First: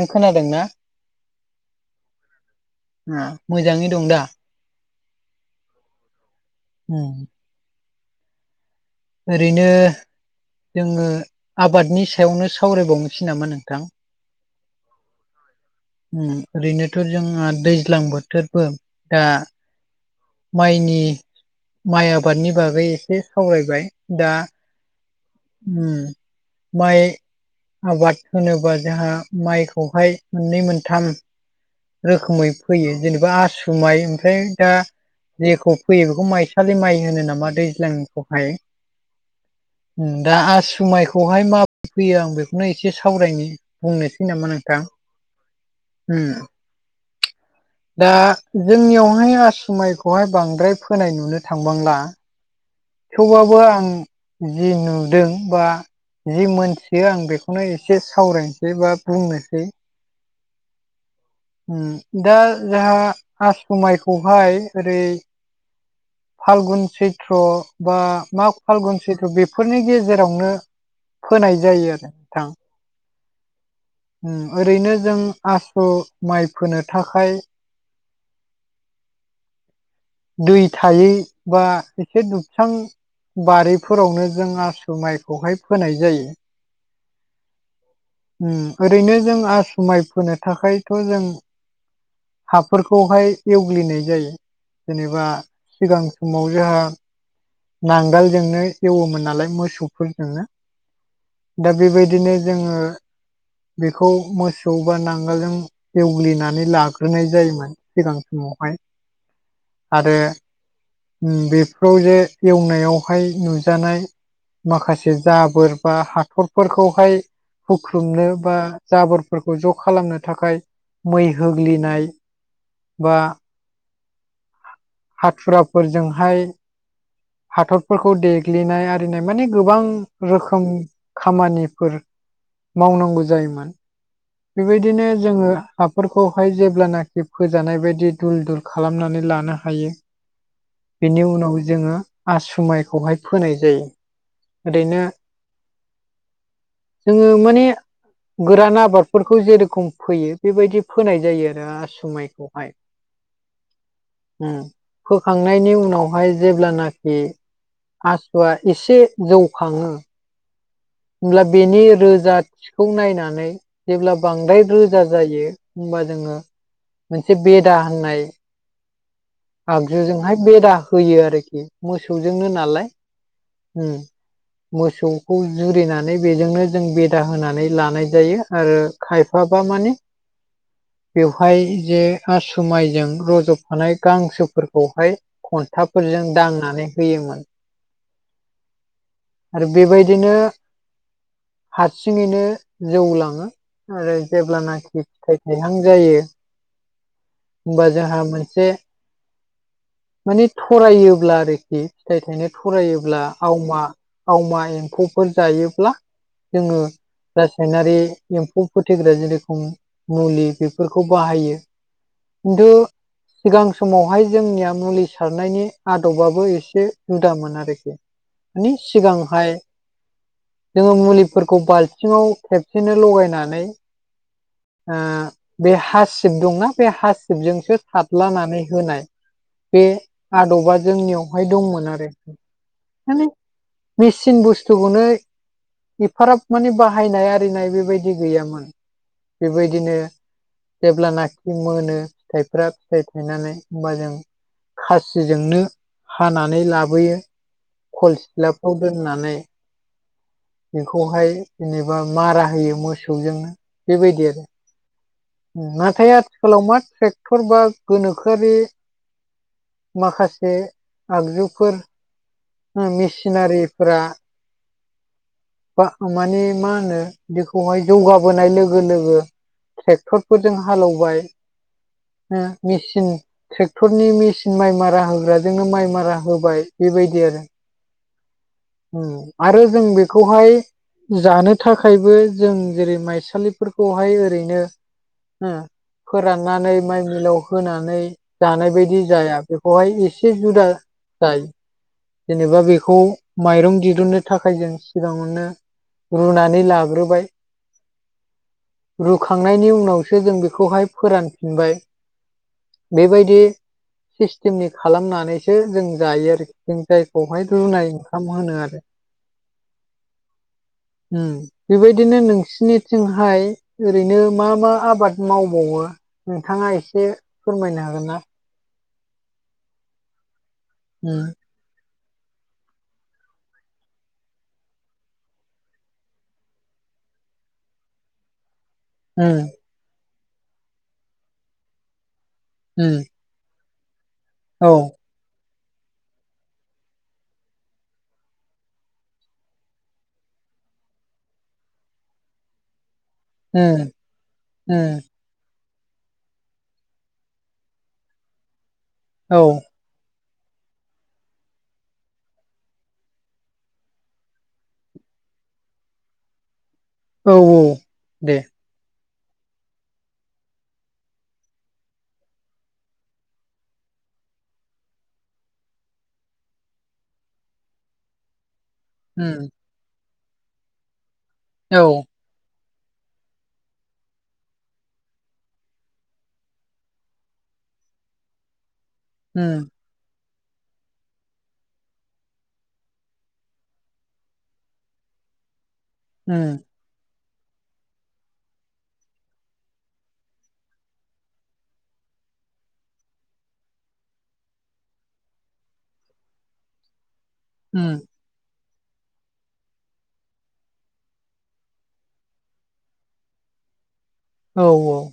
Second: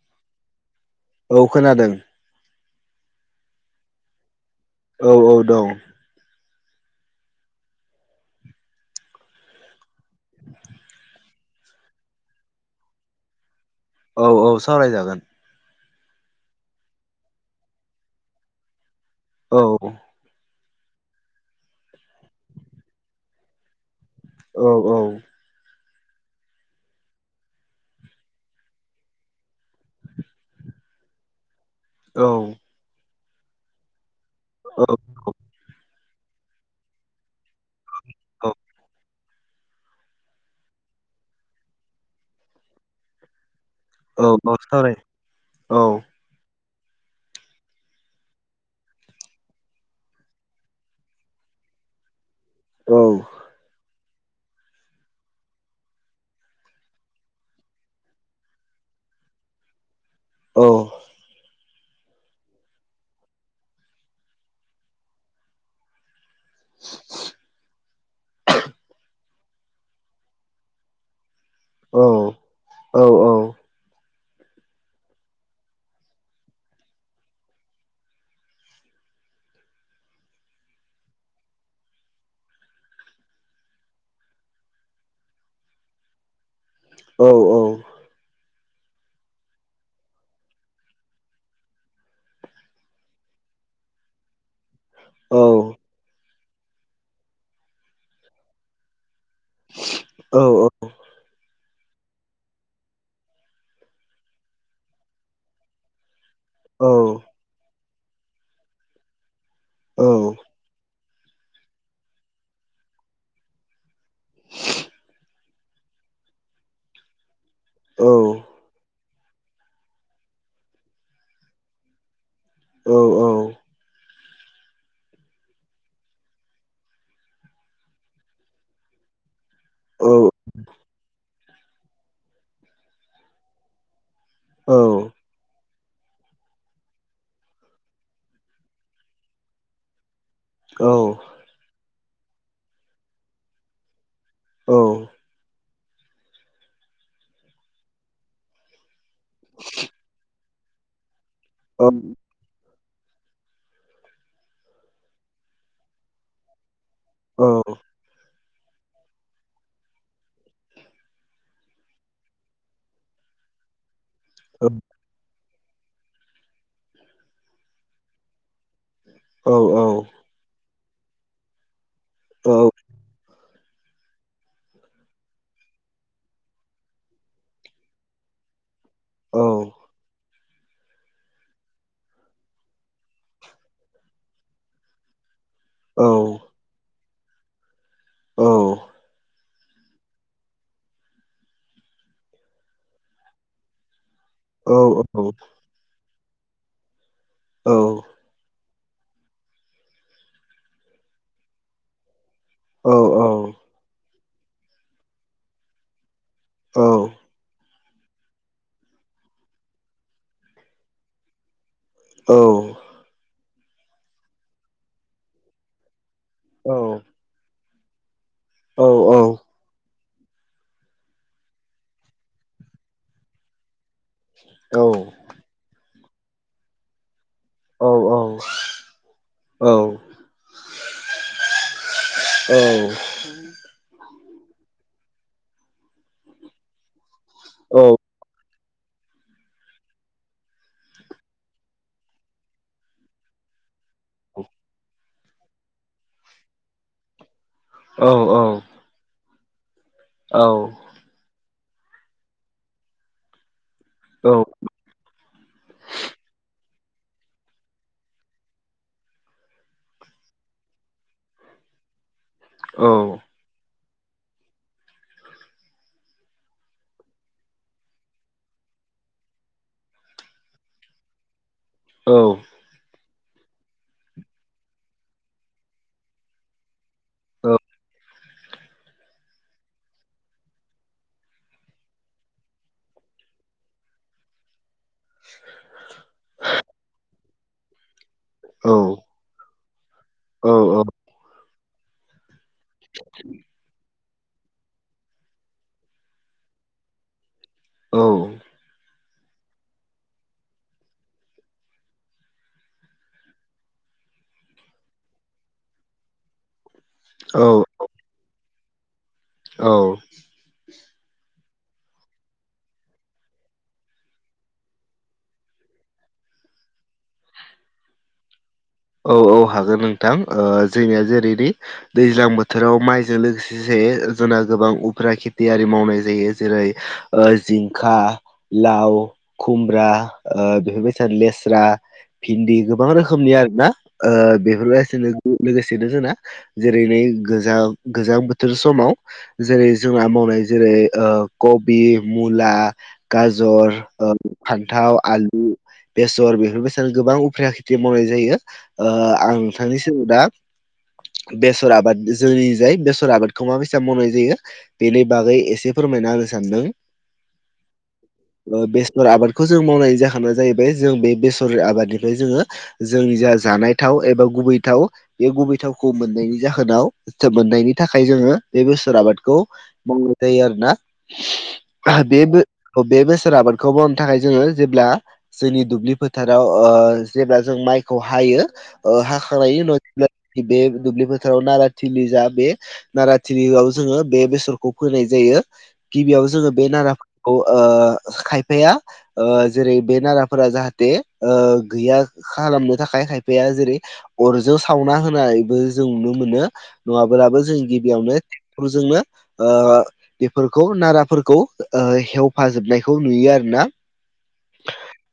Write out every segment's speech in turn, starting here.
ओं खोनादोंना औ खोनादों उम मोजाङै दंदा? औ औ दं। उम। ओरैनो जोङो आबादनि सायावनो सावरायबावनोसै नामा नोंथां? औ औ सावरायजागोन। उम ओरैनोथ' जोंहा दैज्लां बोथोरबो दा औ। माइनि माइ आबादनि बागै एसे सावरायबाय। दा औ उम माइ आबाद होनोबा जोंहा माइखौहाय मोननै मोनथाम रोखोमै फैयो जेनेबा आसु माइ ओमफ्राय दा औ जेखौ फैयो बेखौ माइसालि माइ होनो नामा दैज्लांनिखौहाय? औ उम दा आसुमाइखौहाय माब फैयो आं बेखौनो एसे सावरायनि। बुंनोसै नामा औ नोंथां? सावराय औ उम। दा जोंनियावहाय आसुमाइखौहाय बांद्राय फोनाय नुनो थांबांला औ। थेवबाबो आं जि नुदों बा जि मोनथियो आं बेखौनो एसे सावरायनोसै बा बुंनोसै। औ। उम दा जाहा आसु माइखौहाय ओरै फालगुन सैथ्र बा माग फालगुन सैथ्र बेफोरनि गेजेरावनो फोनाय औ जायो आरो थां। औ उम ओरैनो जों आसु माइ फोनो थाखाय [inaudible] दै थायै बा एसे दु सां बारिफोरावनो जों आसु माइखौहाय फोनाय जायो‌। औ औ उम ओरैनो जों आसुमाइ फोनो थाखायथ' जों हाफोरखौहाय एवग्लिनाय जायो जेनेबा औ सिगां समाव जोंहा नांगोलजोंनो एवोमोन नालाय मोसौफोरजोंनो। दा बेबायदिनो जोङो बेखौ मोसौ बा नांगोलजों एवग्लिनानै औ लाग्रोनाय जायोमोन सिगां समावहाय। आरो उम बेफोराव जे एवनायावहाय नुजानाय माखासे जाबोर बा हाथ'रफोरखौहाय हुख्रुबनो बा जाबोरफोरखौ ज' खालामनो थाखाय मै होग्लिनाय बा हाथुराफोरजोंहाय हाथरफोरखौ दे ग्लिनाय आरिनाय माने गोबां रोखोम खामानिफोर मावनांगौ जायोमोन बेबायदिनो जोंङो हाफोरखौहाय जेब्लानाखि फोजानाय बायदि दुल दुल खालामनानै लानो हायो। बेनि उनाव जोंङो आसु माइखौहाय फोनाय जायो। ओरैनो जोंङो माने गोरान आबादफोरखौ जे रोखोम फोयो बेबायदि फोनाय जायो आरो आसु माइखौहाय। उम फोखांनायनि उनावहाय जेब्लानाखि आसुआ एसे जौखांङो होमब्ला बेनि रोजाथिखौ नायनानै जेब्ला बांद्राय रोजा जायो होमबा जोंङो मोनसे बेदा होननाय आगजुजोंहाय बेदा होयो आरोखि मोसौजोंनो नालाय उम। मोसौखौ जुरिनानै बेजोंनो जों बेदा होनानै लानाय जायो। आरो खायफाबा माने बेवहाय जे आसु माइजों रज'फानाय गांसोफोरखौहाय खन्थाफोरजों दांनानै होयोमोन। औ आरो बेबायदिनो हारसिङैनो जौ लाङो। ओरै जेब्लानाखि फिथाइ थाइहां जायो होमबा जोंहा मोनसे माने थरायोब्ला आरोखि फिथाइ थाइनो थरायोब्ला आवमा आवमा एम्फौफोर जायोब्ला जोंङो रासायनारि एम्फौ फोथैग्रा जिरोखोम मुलि बेफोरखौ बाहायो। खिन्थु औ सिगां समावहाय जोंनिया मुलि सारनायनि आदबाबो औ एसे औ जुदामोन आरोखि। नि औ सिगांहाय जोंङो मुलिफोरखौ बाल्थिङाव खेबसेनो लगायनानै औ ओ बे हासिब दंना बे हासिबजोंसो औ साब लानानै होनाय औ बे आदबा जोंनियावहाय दंमोन आरोखि। औ मिचिन बुस्थुखौनो एफाराब माने बाहायनाय आरिनाय बेबायदि गैयामोन बेबायदिनो जेब्लानाखि मोनो फिथाइफ्रा फिथाइ थायनानै होमबा जों खासिजोंनो हानानै लाबोयो। खल सिथ्लाफ्राव दोननानै औ बेखौहाय जेनेबा मा राहायो मोसौजोंनो बेबायदि आरो। उम नाथाय आथिखालाव मा ट्रेक्टर बा गोनोखोआरि माखासे आगजुफोर उम मिसिनारिफोरा बा माने मा होनो बेखौहाय जौगाबोनाय लोगो लोगो ट्रेक्टरफोरजों हालौवबाय मेसिन ट्रेक्टरनि मेसिन माइ मारा होग्राजोंनो माइ मारा होबाय बेबायदि आरो। औ उम आरो जों बेखौहाय जानो थाखायबो जों जेरै माइसालिफोरखौहाय ओरैनो उम फोराननानै माइ मिलाव होनानै जानाय बायदि जाया बेखौहाय एसे जुदा जाय जेनेबा बेखौ माइरं दिरुननो थाखाय जों सिगाङावनो रुनानै लाग्रोबाय। औ रुखांनायनि उनावसो जों बेखौहाय फोरानफिनबाय बेबायदि सिस्टेमनि खालामनानैसो जों जायो आरो जों जायखौहाय औ रुनाय ओंखाम होनो आरो। औ उम बेबायदिनो नोंसिनिथिंहाय ओरैनो मा मा आबाद मावबावो? नोंथाङा एसे फोरमायनो हागोन ना? औ औ हागोन नोंथां ओ जोंनिया उम जेरैदि दैज्लां बोथोराव माइजों लोगोसेस जोंना गोबां उफ्रा खेथि आरि मावनाय जायो जेरै ओ जिंखा लाव उम खुमब्रा ओ बेफोरबायदिनो लेस्रा भिन्दि गोबां उम रोखोमनि आरो ना। ओ औ बेफोरबायसिनो गु लोगोसेनो जोंना जेरैनो गोजां-गोजां बोथोर समाव जेरै जोंहा मावनाय जेरै ओ कबि मुला गाजर उम ओ फान्थाव उम आलु उम बेसर बेफोरबायसां गोबां उफ्राया खेथि मावनाय जायो ओ आं औ नोंथांनि जों दा बेसर आबाद जोंनि जाय बेसर आबादखौ माबायसा मावनाय जायो बेनि बागै एसे फोरमायना होनो सानदों औ दे ओ बे सर आबादखौ जों मावनाय जाहोना जाहैबाय जों बे बेसर आबादनिफ्राय जोङो जोंनि जा जानाय थाव एबा गुबै थाव बे गुबै थावखौ मोननायनि जाहोनाव जो मोननायनि थाखाय जोङो बे बेसर आबादखौ उम मावनाय जायो आरोना औ बे बो बे बेसर आबादखौ मावनो थाखाय जोङो जेब्ला जोंनि दुब्लि फोथाराव ओ जेब्ला जों माइखौ हायो ओ हाखांनायनि उम उनाव बे दुब्लि फोथाराव नाराथिलि जा बे नारााथिलिआव जोङो बे बेसरखौ फोनाय जायो गिबियाव जोङो उम बे नारा खौ ओ खायफाया ओ जेरै बे नाराफोरा जाहाथे ओ गैया खालामनो थाखाय खायफाया जेरै अरजों सावना होनायबो जों नुनो मोनो नङाब्लाबो जों उम गिबियावनो ट्रेक्टजोंनो ओ बेफोरखौ नाराफोरखौ ओ हेवफाजोबनायखौ नुयो आरो ना। औ औ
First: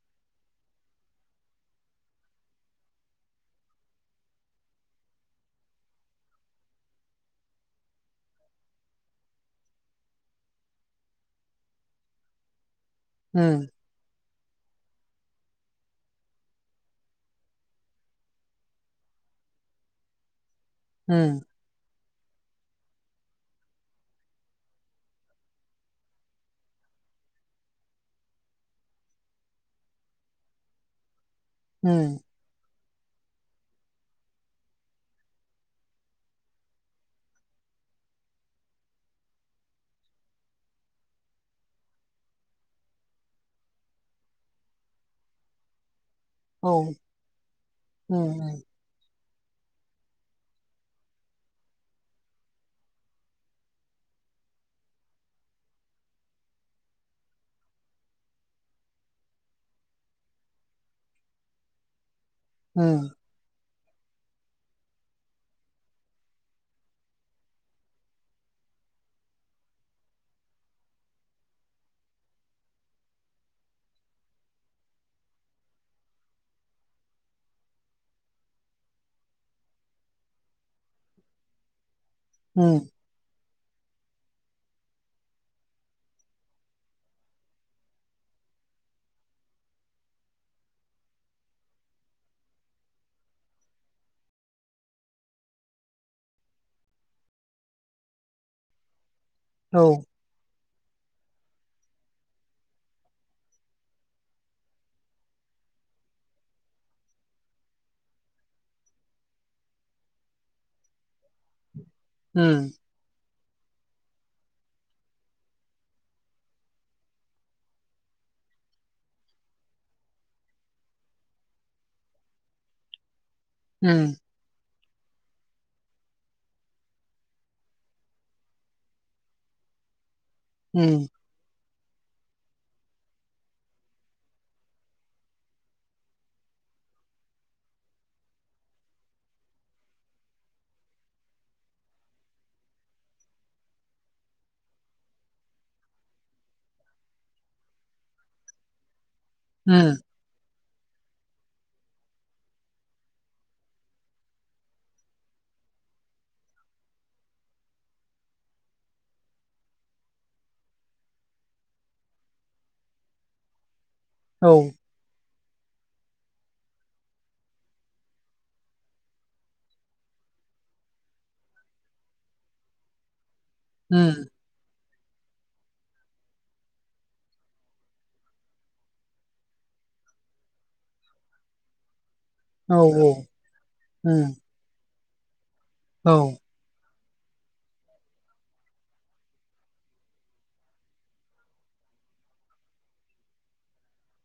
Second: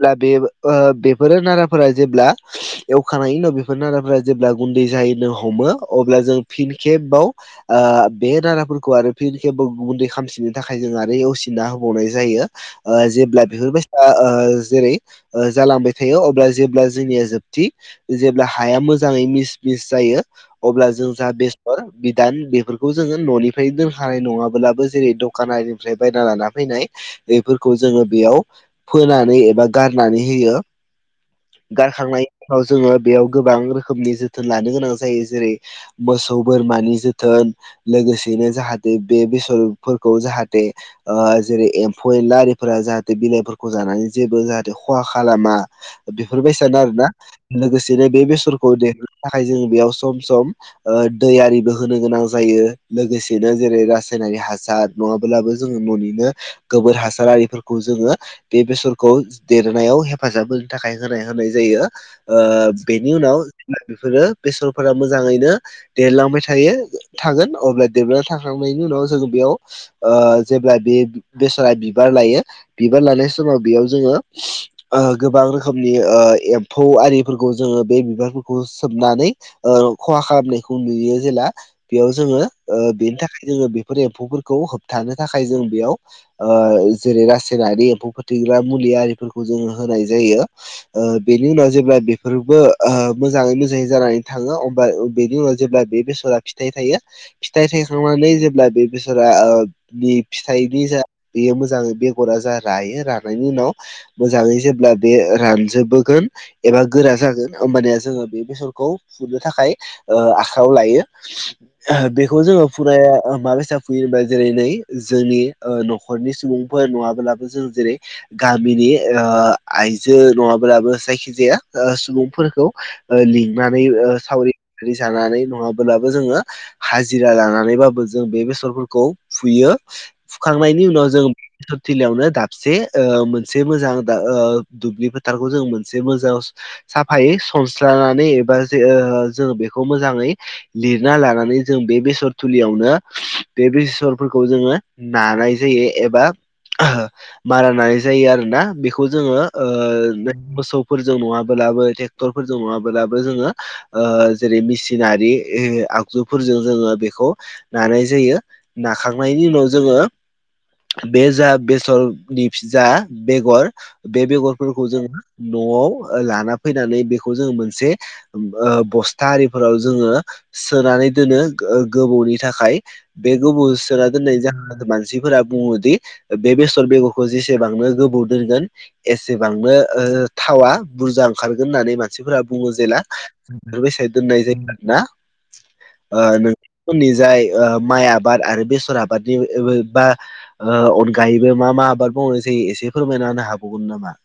ब्ला बे ओ बेफोरो नाराफोरा जेब्ला एवखांनायनायनि उनाव बेफोर नारदाफोरा जेब्ला गुन्दै जाहैनो हमो अब्ला जों फिन खेबाव ओ बे नाराफोरखौ आरो फिन खेबो गुन्दै खामसिननो थाखाय जों आरो असिना होबावनाय जायो। ओ जेब्ला उम बेफोर बायदि ओ जेरै ओ जालांबाय थायो अब्ला जेब्ला जोंनिया जोबथि जेब्ला हाया मोजाङै मिस मिस जायो। अब्ला जों जा उम बेसाद फोर बिदान बेफोरखौ जोङो न'निफ्राय दोनखानाय नङाब्लाबो जेरै दखानारिनिफ्राय बायना लाना फैनाय बेफोरखौ जोङो बेयाव फोनानै एबा गारनानै होयो उम गारनांनायनि उनाव जोङो बेयाव गोबां रोखोमनि जोथोन लानो गोनां जायो जेरै मोसौ बोरमानि जोथोन लोगोसेनो जाहाथे बे बेसरफोरखौ जाहाथे ओ जेरै एम्फौ एनलारिफोरा जाहाथे बिलाइफोरखौ जानानै जेबो जाहाथे खहा खालामा। बेफोरबायदि औ सानो आरोना लोगोसेनो बे उम बेसरखौ देरहनो थाखाय जों बेयाव सम सम ओ दै आरिबो होनो गोनां जायो लोगोसेनो जेरै रासायनारि हासार नङाब्लाबो जोङो न'निनो गोबोर हासाररिफोरखौ जोङो बे बेसरखौ देरनायाव हेफाजाब होनो थाखाय होनाय होनाय जायो ओ उम बेनि उनाव बेफोरो बेसरफोरा मोजाङैनो देरलांबाय थायो थागोन अब्ला देरनानै थाखांनायनि उनाव जोङो बेयाव ओ जेब्ला बे बेसरा बिबार लायो बिबार लानाय समाव बेयाव जोङो ओ गोबां रोखोमनि ओ एम्फौ आरिफोरखौ जोङो बे बिबारफोरखौ सोमनानै ओ खहा खालामनायखौ नुयो जेला बेयाव जोङो ओ उम बेनि थाखाय जोङो बेफोर एम्फौफोरखौ होबथानो थाखाय जों बेयाव ओ जेरै रासायनारि एम्फौ फोथैग्रा मुलि आरिफोरखौ जोङो होनाय जायो। ओ बेनि उनाव जेब्ला बेफोरबो ओ मोजाङै मोजाङै जानानै थाङो अब्ला बेनि उनाव जेब्ला बे बेसरा फिथाइ थायो फिथाइ थायखांनानै जेब्ला बे बेसरा ओ औ नि फिथाइनि जा बेयो मोजाङ बेगरा जा रायो रानायनि उनाव मोजाङै जेब्ला बे रानजोबबोगोन एबा गोरा जागोन होमबानया जोङो बे बेसरखौ फुनो थाखाय ओ आखायाव लायो ओह बेखौ जोङो उम फुरा माबायसा फुयोबा जेरै नै जोंनि ओ न'खरनि सुबुंफोर नङाब्लाबो जों जेरै गामिनि ओ आय जो नङाब्लाबो जायखिजाया ओ सुबुंफोरखौ लिंनानै उम ओ सावरि रि जानानै नङाबोलाबो जोङो हाजिरा लानानैबाबो जों बे बेसरफोरखौ फुयो। उम फुखांनायनि उनाव जों बेसर थिलियावनो दाबसे ओ मोनसे मोजां ओ दुब्लि फोथारखौ जों मोनसे मोजां साफायै सनस्लनानै एबा जे ओ जों बेखौ मोजाङै लिरना लानानै जों बे बेसर थुलियावनो बे बेसरफोरखौ जोङो नानाय जायो एबा आह मारा नानाय जायो आरोना बेखौ जोङो ओ उम मोसौफोरजों नङाब्लाबो ट्रेक्टरफोरजों नङाबोलाबो जोङो ओ जेरै मेसिनारि आगजुफोरजों जोङो बेखौ नानाय जायो नाखांनायनि उनाव जोङो बे जा बेसरनि जा बेगर बे औ बेगरफोरखौ जोङो न'आव ओ लाना फैनानै बेखौ जोङो मोनसे ओ बस्था आरिफोराव जोङो सोनानै दोनो गो-गोबौनि थाखाय बे गोबौ सोना उम दोननाय जाहोना जादों मानसि मानसिफोरा बुङोदि बे बेसर बेगरखौ जेसेबांनो गोबाव दोनगोन एसेबांनो ओ थावा बुरजा ओंखारगोन होननानै मानसिफोरा बुङो औ जेला जोंस उम दोननाय जायो आरो ना औ ओ नों निजाय माइ आबाद आरो बेसर आबादनि ओ ओ बा ओ अनगायैबो मा मा आबाद मावनाय जायो एसे फोरमायना होनो हाबावगोन नामा?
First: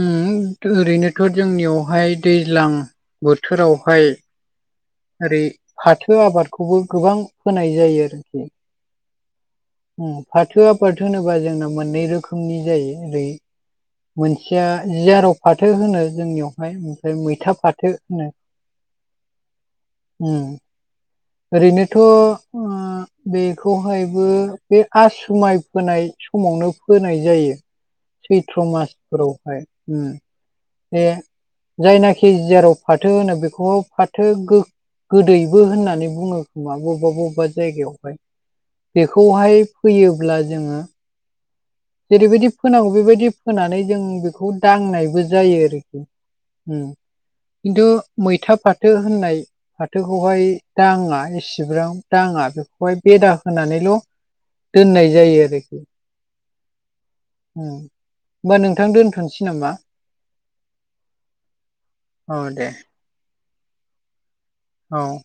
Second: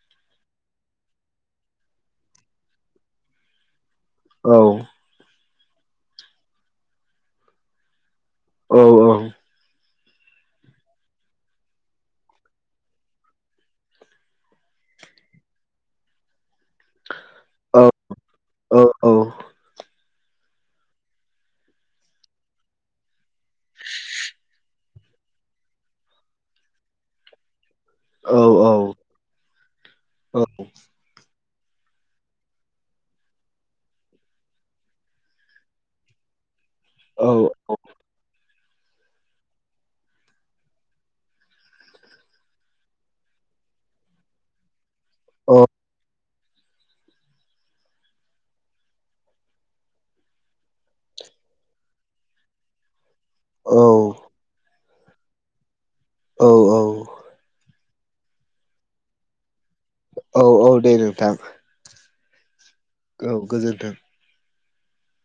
उम ओरैनोथ' जोंनियावहाय दैज्लां बोथोरावहाय औ ओरै फाथो आबादखौबो गोबां फोनाय जायो आरोखि। औ औ उम फाथोआ फाथो होनोबा जोंना मोननै रोखोमनि जायो ओरै मोनसेया जियाराव फाथो होनो जोंनियावहाय। ओफाय मैथा औ फाथो होनो औ औ उम। ओरैनोथ' ओ बेखौहायबो बे आसुमाइ फोनाय समावनो फोनाय जायो। औ सैथ्र' मासफोरावहाय उम औ बे जायनाखि जियाराव फाथो होनो बेखौ फाथो गो-गोदैबो होननानै बुङो खोमा बबेबा औ बबेबा जायगायावहाय बेखौहाय फैयोब्ला जोङो जेरैबायदि फोनांगौ बेबायदि फोनानै जों बेखौ दांनायबो जायो औ आरोखि खिन्थु मैथा फाथो होननाय फाथोखौहाय दाङा इसेबां दाङा बेखौहाय बेदा होनानैल' दोननाय जायो आरोखि। औ औ उम ओमबा नोंथां दोनथ'नोसै नामा? औ औ दे नोंथां। औ दे औ गोजोन्थों। औ